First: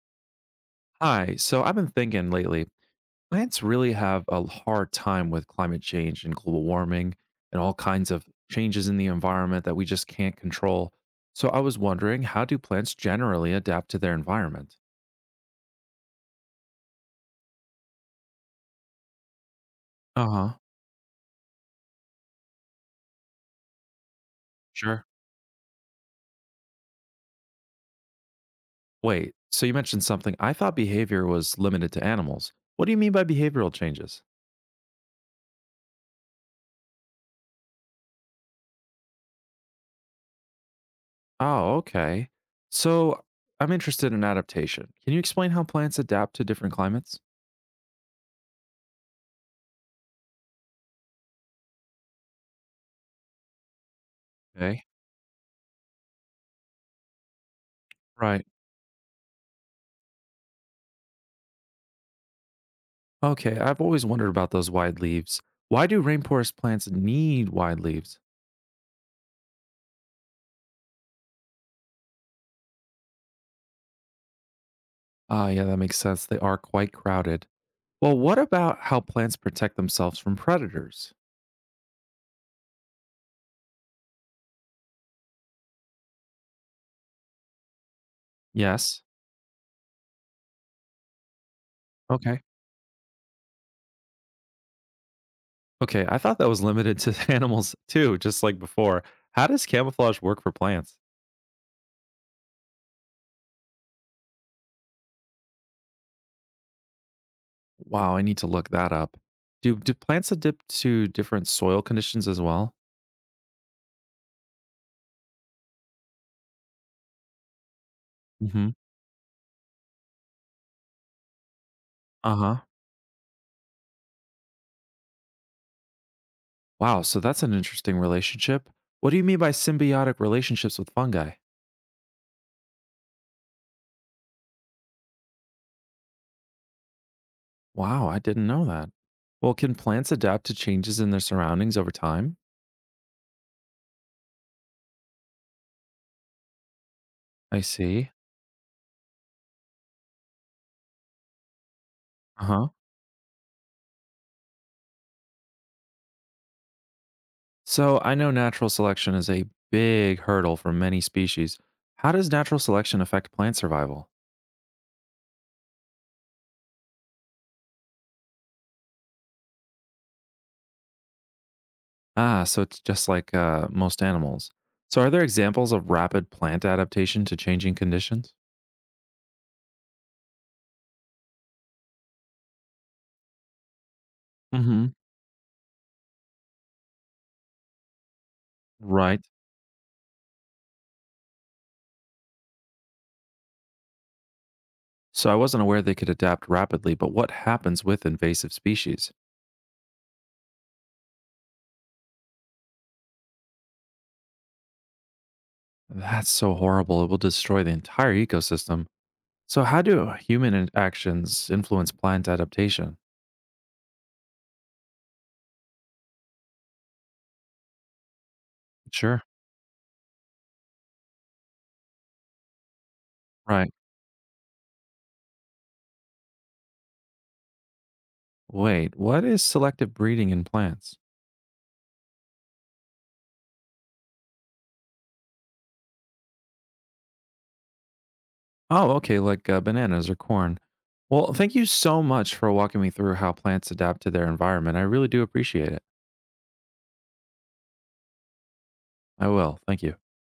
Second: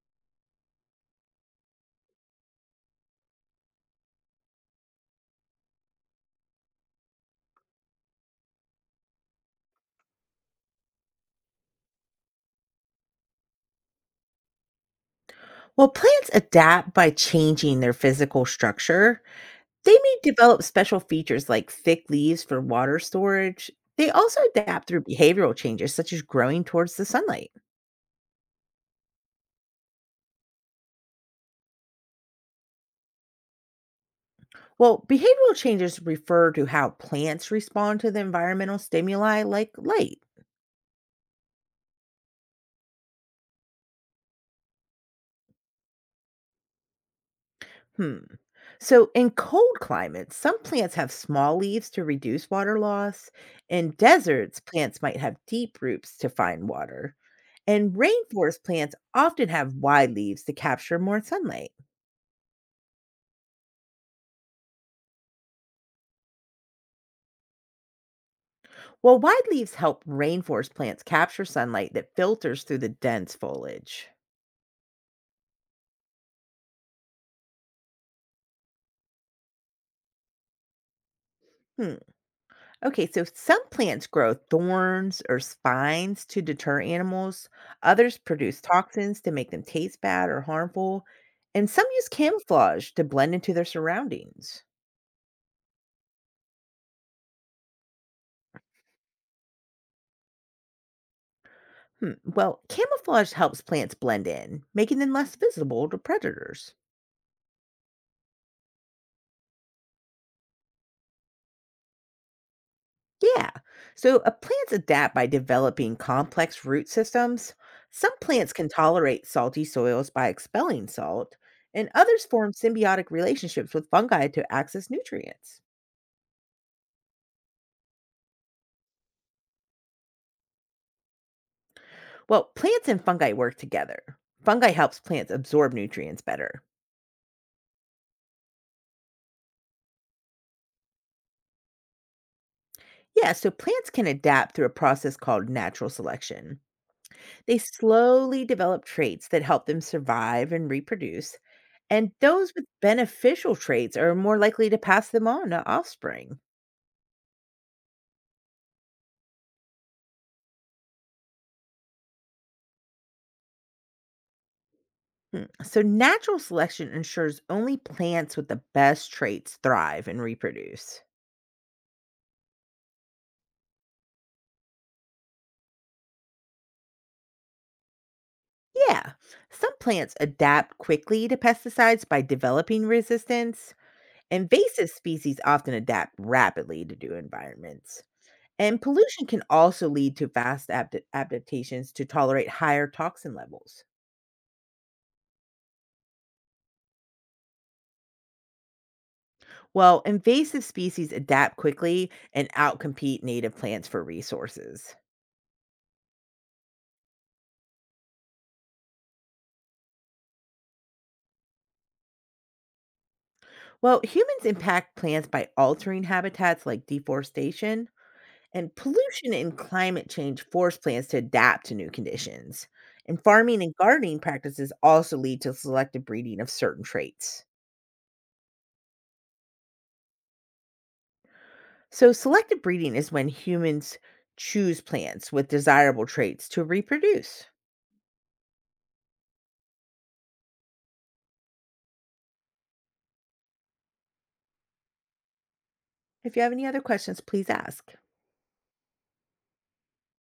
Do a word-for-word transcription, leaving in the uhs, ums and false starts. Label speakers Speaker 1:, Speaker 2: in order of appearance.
Speaker 1: Hi. So I've been thinking lately, plants really have a hard time with climate change and global warming and all kinds of changes in the environment that we just can't control. So I was wondering, how do plants generally adapt to their environment?
Speaker 2: While plants adapt by changing their physical structure, they may
Speaker 1: Uh huh.
Speaker 2: develop special features like thick leaves for water storage. They also adapt through
Speaker 1: Sure.
Speaker 2: behavioral changes, such as growing towards the sunlight.
Speaker 1: Wait, so you mentioned something. I thought behavior was limited to animals. What do you mean by behavioral changes?
Speaker 2: Well, behavioral changes refer to how plants respond to the environmental stimuli like light.
Speaker 1: Oh, okay. So I'm interested in adaptation. Can you explain how plants adapt to different climates?
Speaker 2: Hmm. So, in cold climates, some plants have small leaves to reduce water loss. In deserts,
Speaker 1: Okay.
Speaker 2: plants might have deep roots to find water. And
Speaker 1: Right.
Speaker 2: rainforest plants often have wide leaves to capture more sunlight.
Speaker 1: Okay, I've always wondered about those wide leaves. Why do rainforest plants need wide leaves?
Speaker 2: Well, wide leaves help rainforest plants capture sunlight that filters through the dense foliage.
Speaker 1: Ah, yeah, that makes sense. They are quite crowded. Well, what about how plants protect themselves from predators?
Speaker 2: Hmm. Okay, so some plants grow thorns or spines to deter animals. Others produce
Speaker 1: Yes.
Speaker 2: toxins to make them taste bad or harmful. And some use
Speaker 1: Okay.
Speaker 2: camouflage to blend into their surroundings.
Speaker 1: Okay, I thought that was limited to animals too, just like before. How does camouflage work for plants?
Speaker 2: Hmm. Well, camouflage helps plants blend in, making them less visible to predators.
Speaker 1: Wow, I need to look that up. Do do plants adapt to different soil conditions as well?
Speaker 2: Yeah. So uh, plants adapt by developing complex root systems. Some plants can
Speaker 1: Mhm.
Speaker 2: tolerate salty soils by expelling salt, and others form
Speaker 1: Uh-huh.
Speaker 2: symbiotic relationships with fungi to access nutrients.
Speaker 1: Wow, so that's an interesting relationship. What do you mean by symbiotic relationships with fungi?
Speaker 2: Well, plants and fungi work together. Fungi helps plants absorb nutrients better.
Speaker 1: Wow, I didn't know that. Well, can plants adapt to changes in their surroundings over time?
Speaker 2: Yeah, so plants can adapt through a process called natural selection. They
Speaker 1: I see.
Speaker 2: slowly develop traits that help them survive and reproduce, and
Speaker 1: Uh
Speaker 2: those with
Speaker 1: huh.
Speaker 2: beneficial traits are more likely to pass them on to offspring.
Speaker 1: So I know natural selection is a big hurdle for many species. How does natural selection affect plant survival?
Speaker 2: Hmm. So, natural selection ensures only plants with the best traits thrive and reproduce.
Speaker 1: Ah, so it's just like uh, most animals. So are there examples of rapid plant adaptation to changing conditions?
Speaker 2: Yeah, some plants adapt quickly to pesticides by developing resistance.
Speaker 1: Mm hmm.
Speaker 2: Invasive species often adapt rapidly to new environments. And
Speaker 1: Right.
Speaker 2: pollution can also lead to fast adapt- adaptations to tolerate higher toxin levels.
Speaker 1: So I wasn't aware they could adapt rapidly, but what happens with invasive species?
Speaker 2: Well, invasive species adapt quickly and outcompete native plants for resources.
Speaker 1: That's so horrible. It will destroy the entire ecosystem. So, how do human in- actions influence plant adaptation?
Speaker 2: Well, humans impact plants by altering habitats like deforestation, and
Speaker 1: Sure.
Speaker 2: pollution and climate change force plants to adapt to new conditions. And farming
Speaker 1: Right.
Speaker 2: and gardening practices also lead to selective breeding of certain traits.
Speaker 1: Wait, what is selective breeding in plants?
Speaker 2: So, selective breeding is when humans choose plants with desirable traits to reproduce.
Speaker 1: Oh, okay, like uh, bananas or corn. Well, thank you so much for walking me through how plants adapt to their environment. I really do appreciate it.
Speaker 2: If you have any other questions, please ask.
Speaker 1: I will. Thank you.